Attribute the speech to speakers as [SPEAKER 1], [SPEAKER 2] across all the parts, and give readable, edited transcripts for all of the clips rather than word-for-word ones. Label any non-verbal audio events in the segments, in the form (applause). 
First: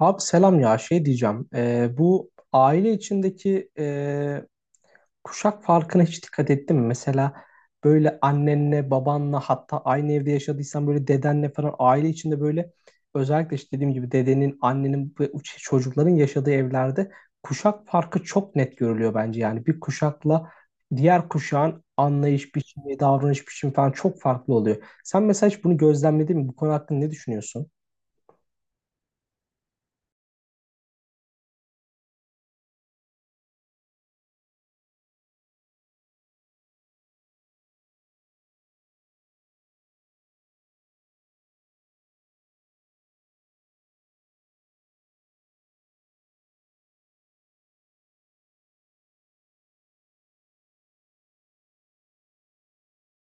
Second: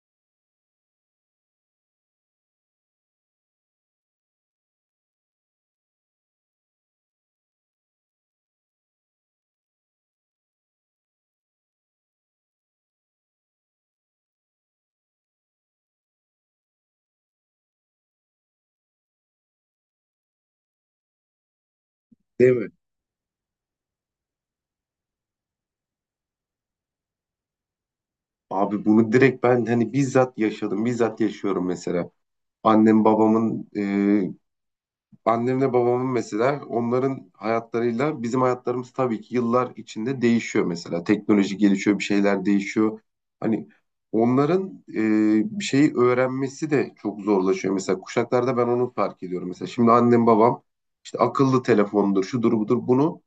[SPEAKER 1] Abi, selam ya. Şey diyeceğim. Bu aile içindeki kuşak farkına hiç dikkat ettin mi? Mesela böyle annenle babanla, hatta aynı evde yaşadıysan böyle dedenle falan, aile içinde böyle özellikle işte dediğim gibi dedenin, annenin ve çocukların yaşadığı evlerde kuşak farkı çok net görülüyor bence. Yani bir kuşakla diğer kuşağın
[SPEAKER 2] Değil
[SPEAKER 1] anlayış
[SPEAKER 2] mi?
[SPEAKER 1] biçimi, davranış biçimi falan çok farklı oluyor. Sen mesela hiç bunu gözlemledin mi? Bu konu hakkında ne düşünüyorsun?
[SPEAKER 2] Abi bunu direkt ben hani bizzat yaşadım, bizzat yaşıyorum mesela. Annem babamın, e, Annemle babamın mesela onların hayatlarıyla bizim hayatlarımız tabii ki yıllar içinde değişiyor mesela. Teknoloji gelişiyor, bir şeyler değişiyor. Hani onların bir şeyi öğrenmesi de çok zorlaşıyor. Mesela kuşaklarda ben onu fark ediyorum. Mesela şimdi annem babam işte akıllı telefondur, şudur budur bunu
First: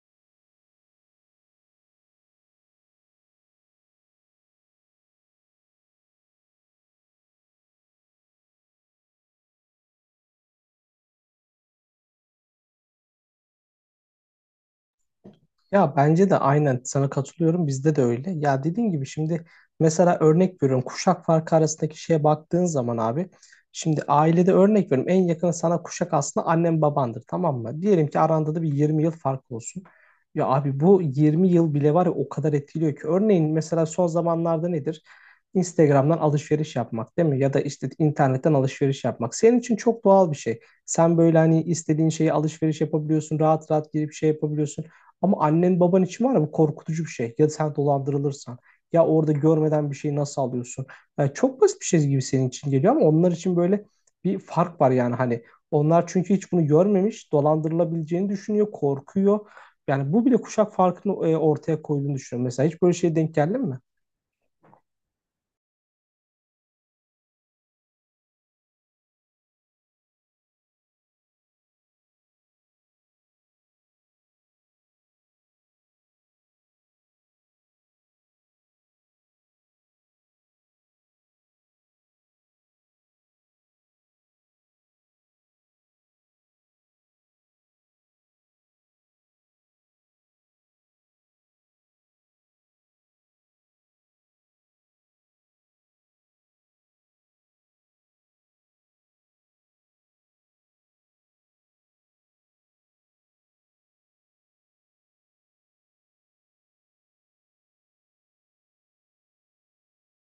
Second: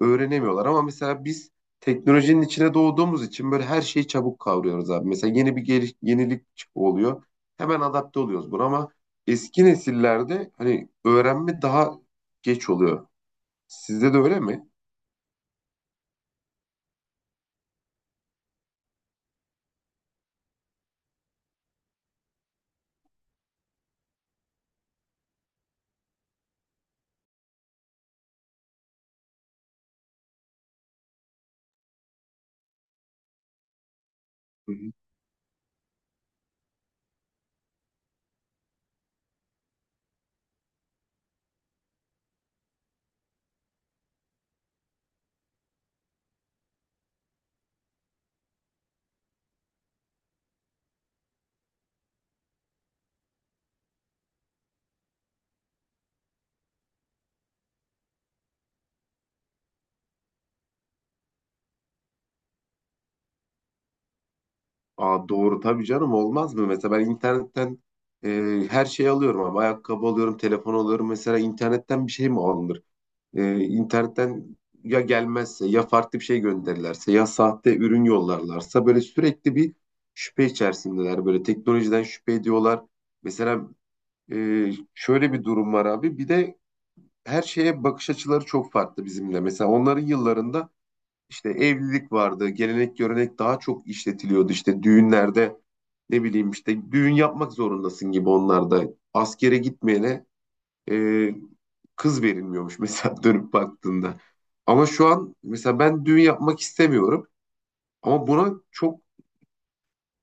[SPEAKER 2] öğrenemiyorlar. Ama mesela biz teknolojinin içine doğduğumuz için böyle her şeyi çabuk kavruyoruz abi. Mesela yeni bir yenilik oluyor. Hemen adapte oluyoruz buna ama eski nesillerde hani öğrenme daha geç oluyor. Sizde de öyle mi?
[SPEAKER 1] Ya bence de aynen sana katılıyorum. Bizde de öyle. Ya dediğin gibi şimdi mesela örnek veriyorum. Kuşak farkı arasındaki şeye baktığın zaman abi. Şimdi ailede örnek veriyorum. En yakın sana kuşak aslında annen babandır, tamam mı? Diyelim ki aranda da bir 20 yıl fark olsun. Ya abi bu 20 yıl bile var ya, o kadar etkiliyor ki. Örneğin mesela son zamanlarda
[SPEAKER 2] Hı hı.
[SPEAKER 1] nedir? Instagram'dan alışveriş yapmak değil mi? Ya da işte internetten alışveriş yapmak. Senin için çok doğal bir şey. Sen böyle hani istediğin şeyi alışveriş yapabiliyorsun. Rahat rahat girip şey yapabiliyorsun. Ama annen baban için var ya, bu korkutucu bir şey. Ya sen dolandırılırsan, ya orada görmeden bir şeyi nasıl alıyorsun? Yani çok basit bir şey gibi senin için geliyor ama onlar için böyle bir fark var. Yani hani onlar çünkü hiç bunu görmemiş, dolandırılabileceğini düşünüyor, korkuyor. Yani bu bile kuşak farkını ortaya koyduğunu düşünüyorum. Mesela hiç böyle şeye denk geldin mi?
[SPEAKER 2] Aa, doğru tabii canım olmaz mı? Mesela ben internetten e, her şeyi alıyorum ama ayakkabı alıyorum, telefon alıyorum. Mesela internetten bir şey mi alınır? İnternetten ya gelmezse ya farklı bir şey gönderirlerse ya sahte ürün yollarlarsa böyle sürekli bir şüphe içerisindeler. Böyle teknolojiden şüphe ediyorlar. Mesela şöyle bir durum var abi. Bir de her şeye bakış açıları çok farklı bizimle. Mesela onların yıllarında işte evlilik vardı. Gelenek görenek daha çok işletiliyordu. İşte düğünlerde ne bileyim işte düğün yapmak zorundasın gibi onlarda. Askere gitmeyene e, kız verilmiyormuş mesela (laughs) dönüp baktığında. Ama şu an mesela ben düğün yapmak istemiyorum ama buna çok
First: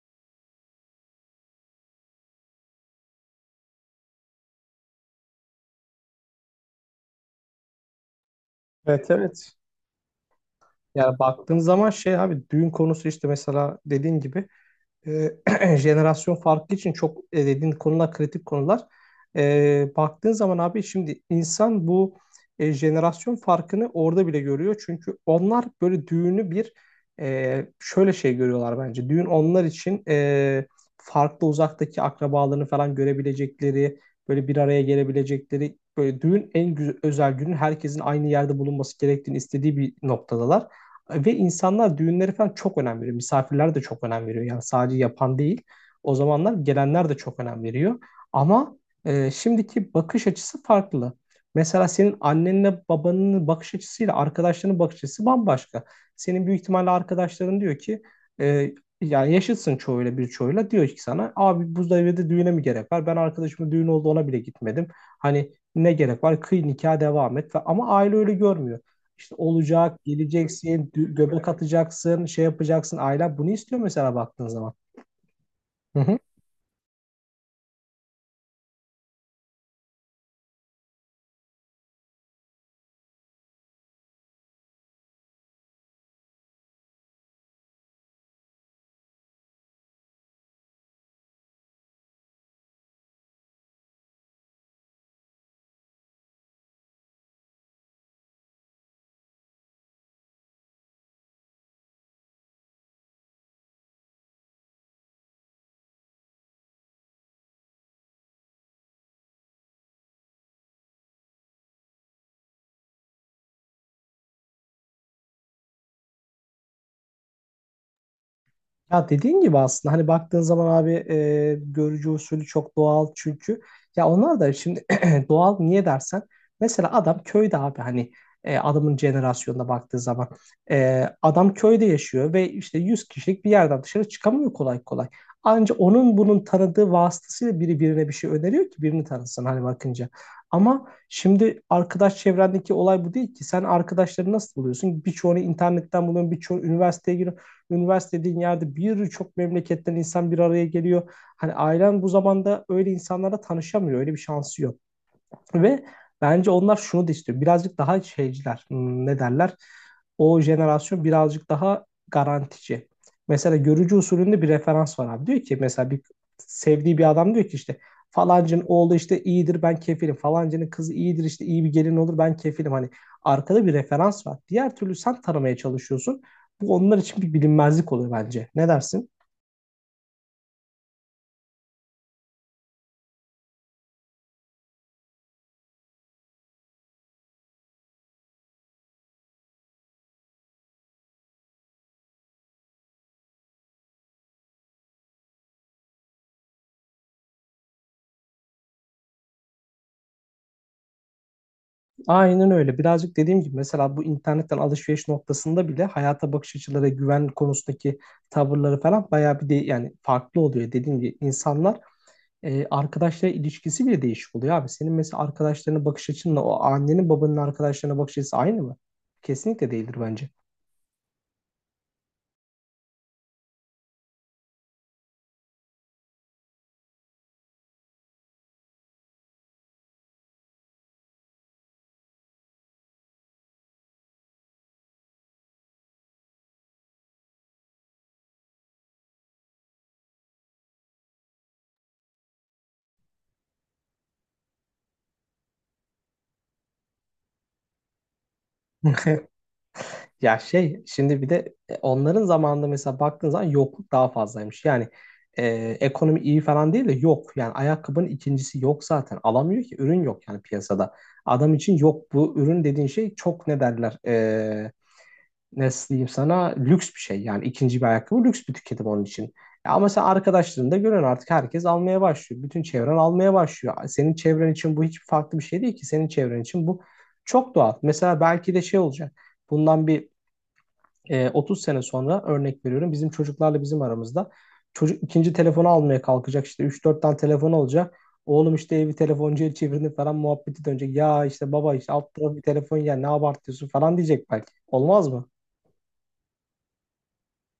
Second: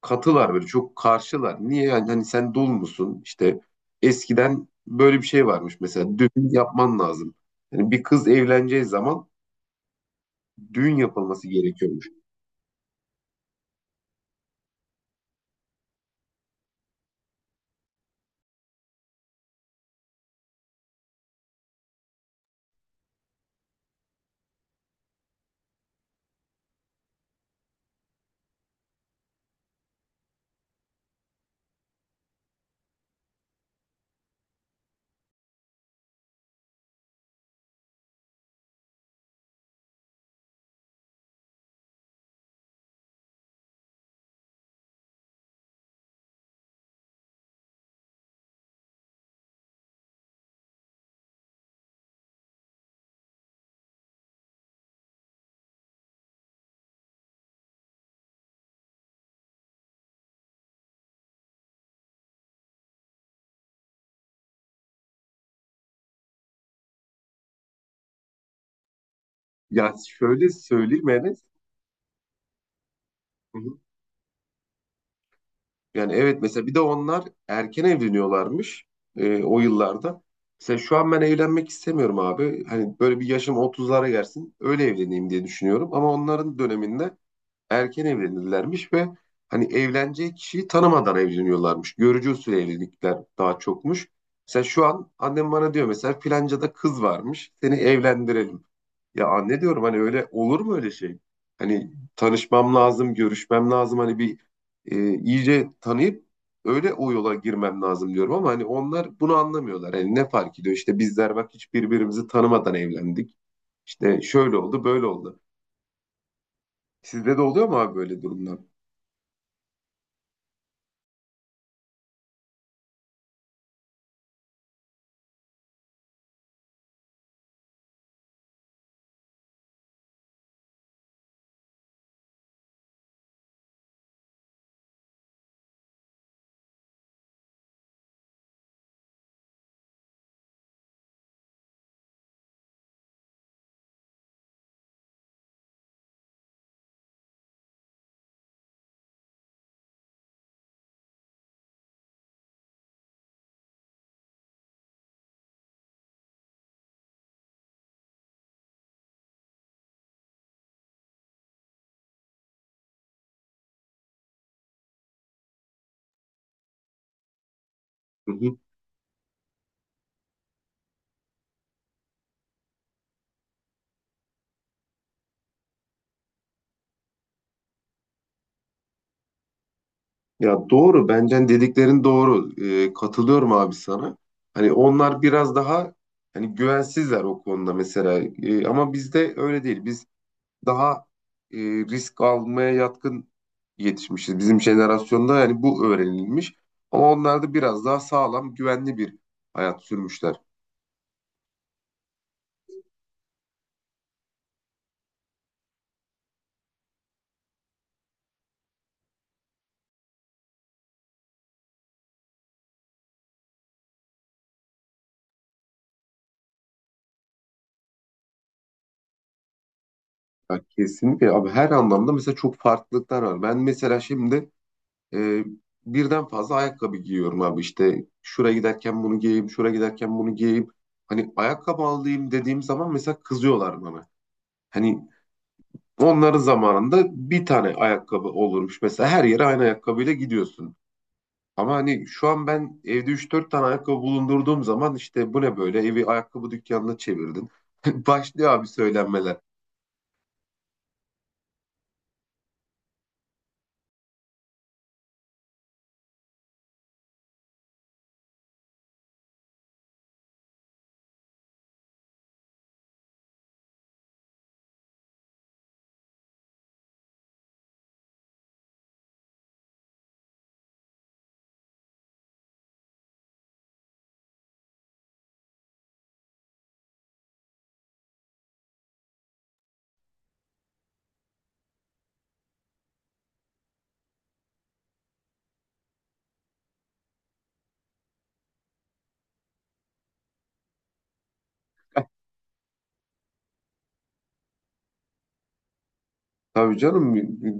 [SPEAKER 2] katılar böyle çok karşılar. Niye yani hani sen dul musun işte eskiden böyle bir şey varmış mesela düğün yapman lazım. Yani bir kız evleneceği
[SPEAKER 1] Evet,
[SPEAKER 2] zaman
[SPEAKER 1] evet.
[SPEAKER 2] düğün
[SPEAKER 1] Yani
[SPEAKER 2] yapılması
[SPEAKER 1] baktığın zaman
[SPEAKER 2] gerekiyormuş.
[SPEAKER 1] şey abi, düğün konusu işte mesela dediğin gibi e, (clears throat) jenerasyon farkı için çok dediğin konular kritik konular. E, baktığın zaman abi şimdi insan bu jenerasyon farkını orada bile görüyor. Çünkü onlar böyle düğünü bir şöyle şey görüyorlar bence. Düğün onlar için farklı, uzaktaki akrabalarını falan görebilecekleri, böyle bir araya gelebilecekleri, böyle düğün en güzel, özel günün herkesin aynı yerde bulunması gerektiğini istediği bir noktadalar. Ve insanlar düğünleri falan çok önem veriyor. Misafirler de çok önem veriyor. Yani sadece yapan değil. O zamanlar gelenler de çok önem veriyor. Ama şimdiki bakış açısı farklı. Mesela senin annenle babanın bakış açısıyla arkadaşlarının bakış açısı bambaşka. Senin büyük ihtimalle arkadaşların diyor ki e, yani yaşıtsın çoğuyla, bir çoğuyla diyor ki sana, abi bu düğüne mi gerek var? Ben arkadaşımın düğün oldu, ona bile gitmedim. Hani ne gerek var? Kıy nikah, devam et. Ama aile öyle görmüyor. İşte
[SPEAKER 2] Ya
[SPEAKER 1] olacak,
[SPEAKER 2] şöyle
[SPEAKER 1] geleceksin,
[SPEAKER 2] söyleyeyim Enes.
[SPEAKER 1] göbek atacaksın, şey yapacaksın. Ailen bunu istiyor mesela baktığın zaman. Hı
[SPEAKER 2] Yani
[SPEAKER 1] hı.
[SPEAKER 2] evet mesela bir de onlar erken evleniyorlarmış, o yıllarda. Mesela şu an ben evlenmek istemiyorum abi. Hani böyle bir yaşım 30'lara gelsin öyle evleneyim diye düşünüyorum. Ama onların döneminde erken evlenirlermiş ve hani evleneceği kişiyi tanımadan evleniyorlarmış. Görücü usulü evlilikler daha çokmuş. Mesela şu an annem bana diyor mesela filancada kız varmış seni evlendirelim. Ya anne diyorum hani öyle olur mu öyle şey? Hani tanışmam lazım, görüşmem lazım. Hani bir iyice tanıyıp öyle o yola girmem lazım diyorum ama hani onlar bunu anlamıyorlar. Hani ne fark ediyor? İşte bizler bak hiç birbirimizi tanımadan evlendik. İşte şöyle oldu, böyle oldu. Sizde de oluyor mu abi böyle durumlar?
[SPEAKER 1] Ya dediğin gibi aslında hani baktığın zaman abi, görücü usulü çok doğal. Çünkü ya onlar da şimdi (clears throat) doğal, niye dersen mesela adam köyde abi. Hani adamın jenerasyonuna baktığı zaman adam köyde yaşıyor ve işte 100 kişilik bir yerden dışarı çıkamıyor kolay kolay. Anca onun bunun tanıdığı vasıtasıyla biri birine bir şey öneriyor ki birini tanısın hani bakınca. Ama şimdi arkadaş çevrendeki olay bu değil ki. Sen arkadaşları nasıl buluyorsun? Birçoğunu internetten buluyorsun, birçoğu üniversiteye giriyor. Üniversite dediğin yerde birçok memleketten insan bir araya geliyor. Hani ailen bu zamanda öyle insanlara tanışamıyor. Öyle bir şansı yok. Ve bence onlar şunu da istiyor. Birazcık daha şeyciler. Ne derler? O jenerasyon birazcık daha garantici. Mesela görücü usulünde bir referans var abi. Diyor ki mesela bir sevdiği bir adam diyor ki işte
[SPEAKER 2] Hı hı.
[SPEAKER 1] falancının oğlu işte iyidir, ben kefilim. Falancının kızı iyidir, işte iyi bir gelin olur, ben kefilim. Hani arkada bir referans var. Diğer türlü sen tanımaya çalışıyorsun. Bu onlar için bir bilinmezlik oluyor bence. Ne dersin?
[SPEAKER 2] Ya doğru, bence dediklerin doğru. Katılıyorum abi sana. Hani onlar biraz daha hani güvensizler o konuda mesela. Ama bizde öyle değil. Biz daha risk almaya yatkın yetişmişiz. Bizim jenerasyonda yani bu öğrenilmiş. Ama onlar da biraz daha sağlam, güvenli bir hayat sürmüşler.
[SPEAKER 1] Aynen öyle. Birazcık dediğim gibi mesela bu internetten alışveriş noktasında bile hayata bakış açıları, güven konusundaki tavırları falan bayağı bir de yani farklı oluyor. Dediğim gibi insanlar arkadaşlar ilişkisi bile değişik oluyor abi. Senin mesela arkadaşlarına bakış açınla o annenin babanın arkadaşlarına bakış açısı aynı mı? Kesinlikle değildir bence.
[SPEAKER 2] Ya kesinlikle abi her anlamda mesela çok farklılıklar var. Ben mesela şimdi e, birden fazla ayakkabı giyiyorum abi. İşte şuraya giderken bunu giyeyim, şuraya giderken bunu giyeyim. Hani ayakkabı alayım dediğim zaman mesela kızıyorlar bana. Hani onların zamanında bir tane ayakkabı olurmuş. Mesela her yere aynı ayakkabıyla gidiyorsun. Ama hani şu an ben evde üç dört tane ayakkabı bulundurduğum zaman işte bu ne böyle evi ayakkabı dükkanına çevirdin. (laughs) Başlıyor abi söylenmeler.
[SPEAKER 1] (laughs) Ya şey şimdi bir de onların zamanında mesela baktığın zaman yokluk daha fazlaymış. Yani e, ekonomi iyi falan değil de yok. Yani ayakkabının ikincisi yok zaten. Alamıyor ki, ürün yok yani piyasada. Adam için yok, bu ürün dediğin şey çok, ne derler nasıl diyeyim sana, lüks bir şey. Yani ikinci bir ayakkabı lüks bir tüketim onun için. Ya ama sen arkadaşlarında görüyorsun, artık herkes almaya başlıyor. Bütün çevren almaya başlıyor. Senin çevren için bu hiç farklı bir şey değil ki. Senin çevren için bu çok doğal. Mesela belki de şey olacak. Bundan bir 30 sene sonra örnek veriyorum, bizim çocuklarla bizim aramızda çocuk ikinci telefonu almaya kalkacak, işte 3-4 tane telefon olacak. Oğlum işte evi telefoncuya çevirdi falan muhabbeti dönecek. Ya işte baba, işte alt tarafı bir telefon ya, ne abartıyorsun falan diyecek belki. Olmaz mı?
[SPEAKER 2] Tabii canım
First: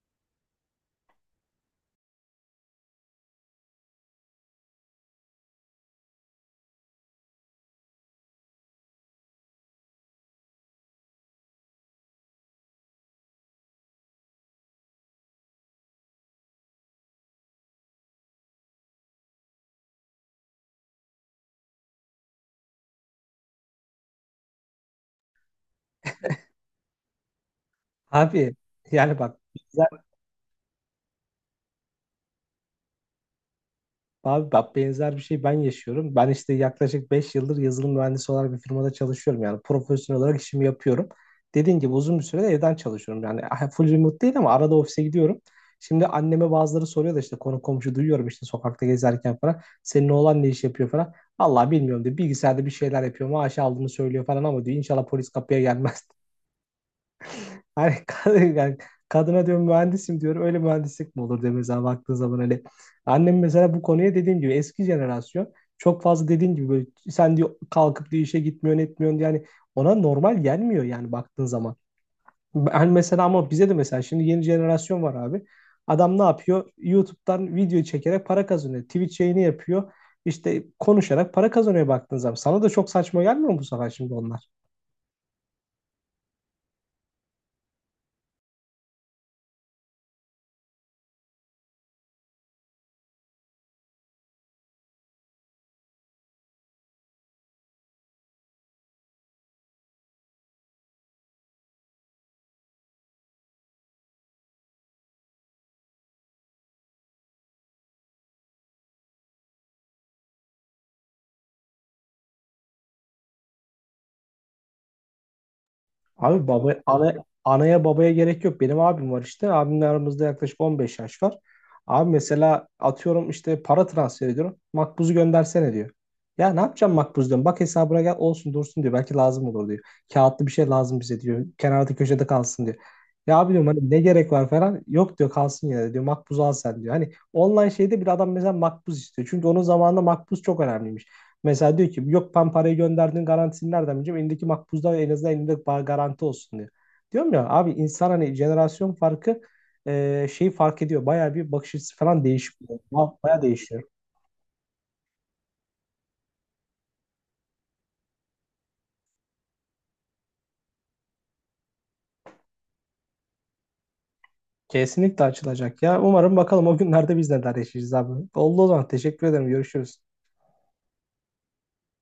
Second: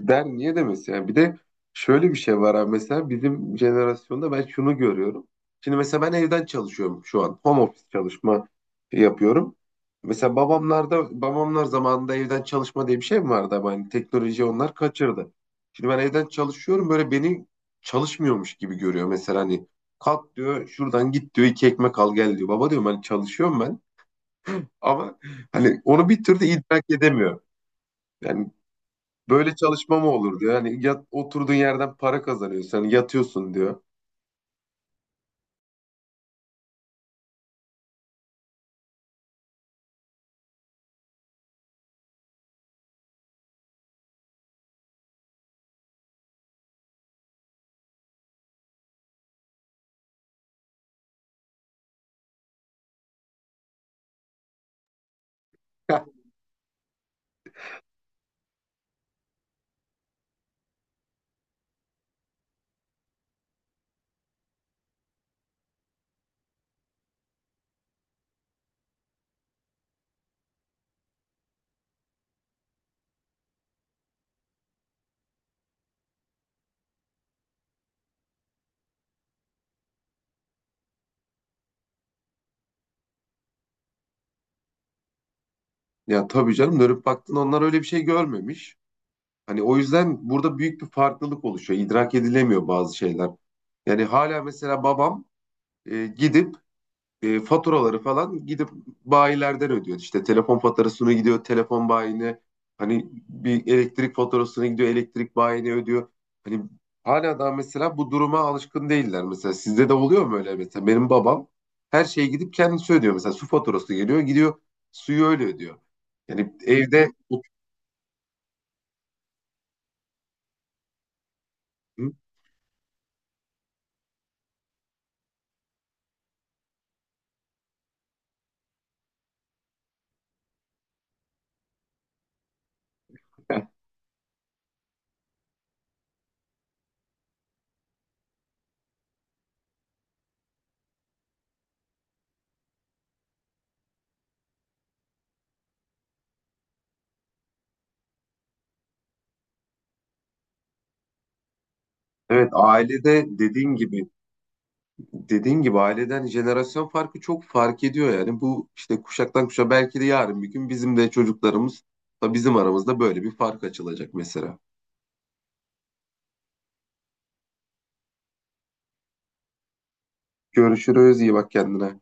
[SPEAKER 2] der niye demesi yani bir de şöyle bir şey var abi mesela bizim jenerasyonda ben şunu görüyorum. Şimdi mesela ben evden çalışıyorum şu an home office çalışma yapıyorum. Mesela babamlar zamanında evden çalışma diye bir şey mi vardı ama hani teknoloji onlar kaçırdı. Şimdi ben evden çalışıyorum böyle beni çalışmıyormuş gibi görüyor mesela hani kalk diyor şuradan git diyor iki ekmek al gel diyor. Baba diyorum hani çalışıyorum ben ama hani onu bir türlü idrak edemiyor. Yani
[SPEAKER 1] Abi yani bak
[SPEAKER 2] böyle çalışma mı olur diyor. Yani yat, oturduğun yerden para kazanıyorsun. Hani yatıyorsun diyor.
[SPEAKER 1] Abi, bak, benzer bir şey ben yaşıyorum. Ben işte yaklaşık 5 yıldır yazılım mühendisi olarak bir firmada çalışıyorum. Yani profesyonel olarak işimi yapıyorum. Dediğim gibi uzun bir sürede evden çalışıyorum. Yani ah, full remote değil ama arada ofise gidiyorum. Şimdi anneme bazıları soruyor da işte, konu komşu duyuyorum işte sokakta gezerken falan. Senin oğlan ne iş yapıyor falan. Allah, bilmiyorum diyor. Bilgisayarda bir şeyler yapıyor. Maaş aldığını söylüyor falan ama diyor inşallah polis kapıya gelmez.
[SPEAKER 2] (laughs)
[SPEAKER 1] Hani (laughs) kadın, yani kadına diyorum mühendisim diyorum. Öyle mühendislik mi olur diyor mesela baktığın zaman hani. Annem mesela bu konuya dediğim gibi, eski jenerasyon çok fazla dediğim gibi, böyle sen diyor kalkıp diyor işe gitmiyorsun, etmiyorsun diyor. Yani ona normal gelmiyor yani baktığın zaman. Ben mesela, ama bize de mesela şimdi yeni jenerasyon var abi. Adam ne yapıyor? YouTube'dan video çekerek para kazanıyor. Twitch yayını yapıyor. İşte konuşarak para kazanıyor baktığın zaman. Sana da çok saçma gelmiyor mu bu sefer şimdi onlar?
[SPEAKER 2] Ya tabii canım dönüp baktın onlar öyle bir şey görmemiş. Hani o yüzden burada büyük bir farklılık oluşuyor. İdrak edilemiyor bazı şeyler. Yani hala mesela babam gidip faturaları falan gidip bayilerden ödüyor. İşte telefon faturasını gidiyor telefon bayine. Hani bir elektrik faturasını gidiyor elektrik bayine ödüyor. Hani hala daha mesela bu duruma alışkın değiller. Mesela sizde de oluyor mu öyle mesela? Benim babam her şeye gidip kendisi ödüyor. Mesela su faturası geliyor gidiyor suyu öyle ödüyor.
[SPEAKER 1] Abi
[SPEAKER 2] Yani
[SPEAKER 1] baba
[SPEAKER 2] evde
[SPEAKER 1] ana, anaya babaya gerek yok. Benim abim var işte. Abimle aramızda yaklaşık 15 yaş var. Abi mesela atıyorum işte para transfer ediyorum. Makbuzu göndersene diyor. Ya ne yapacağım makbuzdan? Bak hesabına gel olsun dursun diyor. Belki lazım olur diyor. Kağıtlı bir şey lazım bize diyor. Kenarda köşede kalsın diyor. Ya abi diyorum
[SPEAKER 2] (laughs)
[SPEAKER 1] hani ne gerek var falan. Yok diyor, kalsın yine de diyor. Makbuzu al sen diyor. Hani online şeyde bir adam mesela makbuz istiyor. Çünkü onun zamanında makbuz çok önemliymiş. Mesela diyor ki yok, ben parayı gönderdiğin garantisini nereden bileceğim? Elindeki makbuzda en azından elinde garanti olsun diyor. Diyorum ya abi, insan hani jenerasyon farkı şeyi fark ediyor. Bayağı bir bakış açısı falan
[SPEAKER 2] evet
[SPEAKER 1] değişiyor.
[SPEAKER 2] ailede
[SPEAKER 1] Bayağı
[SPEAKER 2] dediğin
[SPEAKER 1] değişiyor.
[SPEAKER 2] gibi dediğin gibi aileden jenerasyon farkı çok fark ediyor yani. Bu işte kuşaktan kuşa belki de yarın bir gün bizim de çocuklarımız da bizim aramızda böyle bir fark açılacak mesela.
[SPEAKER 1] Kesinlikle açılacak ya. Umarım bakalım o günlerde biz neler yaşayacağız abi. Oldu o zaman. Teşekkür ederim. Görüşürüz.
[SPEAKER 2] Görüşürüz, iyi bak kendine.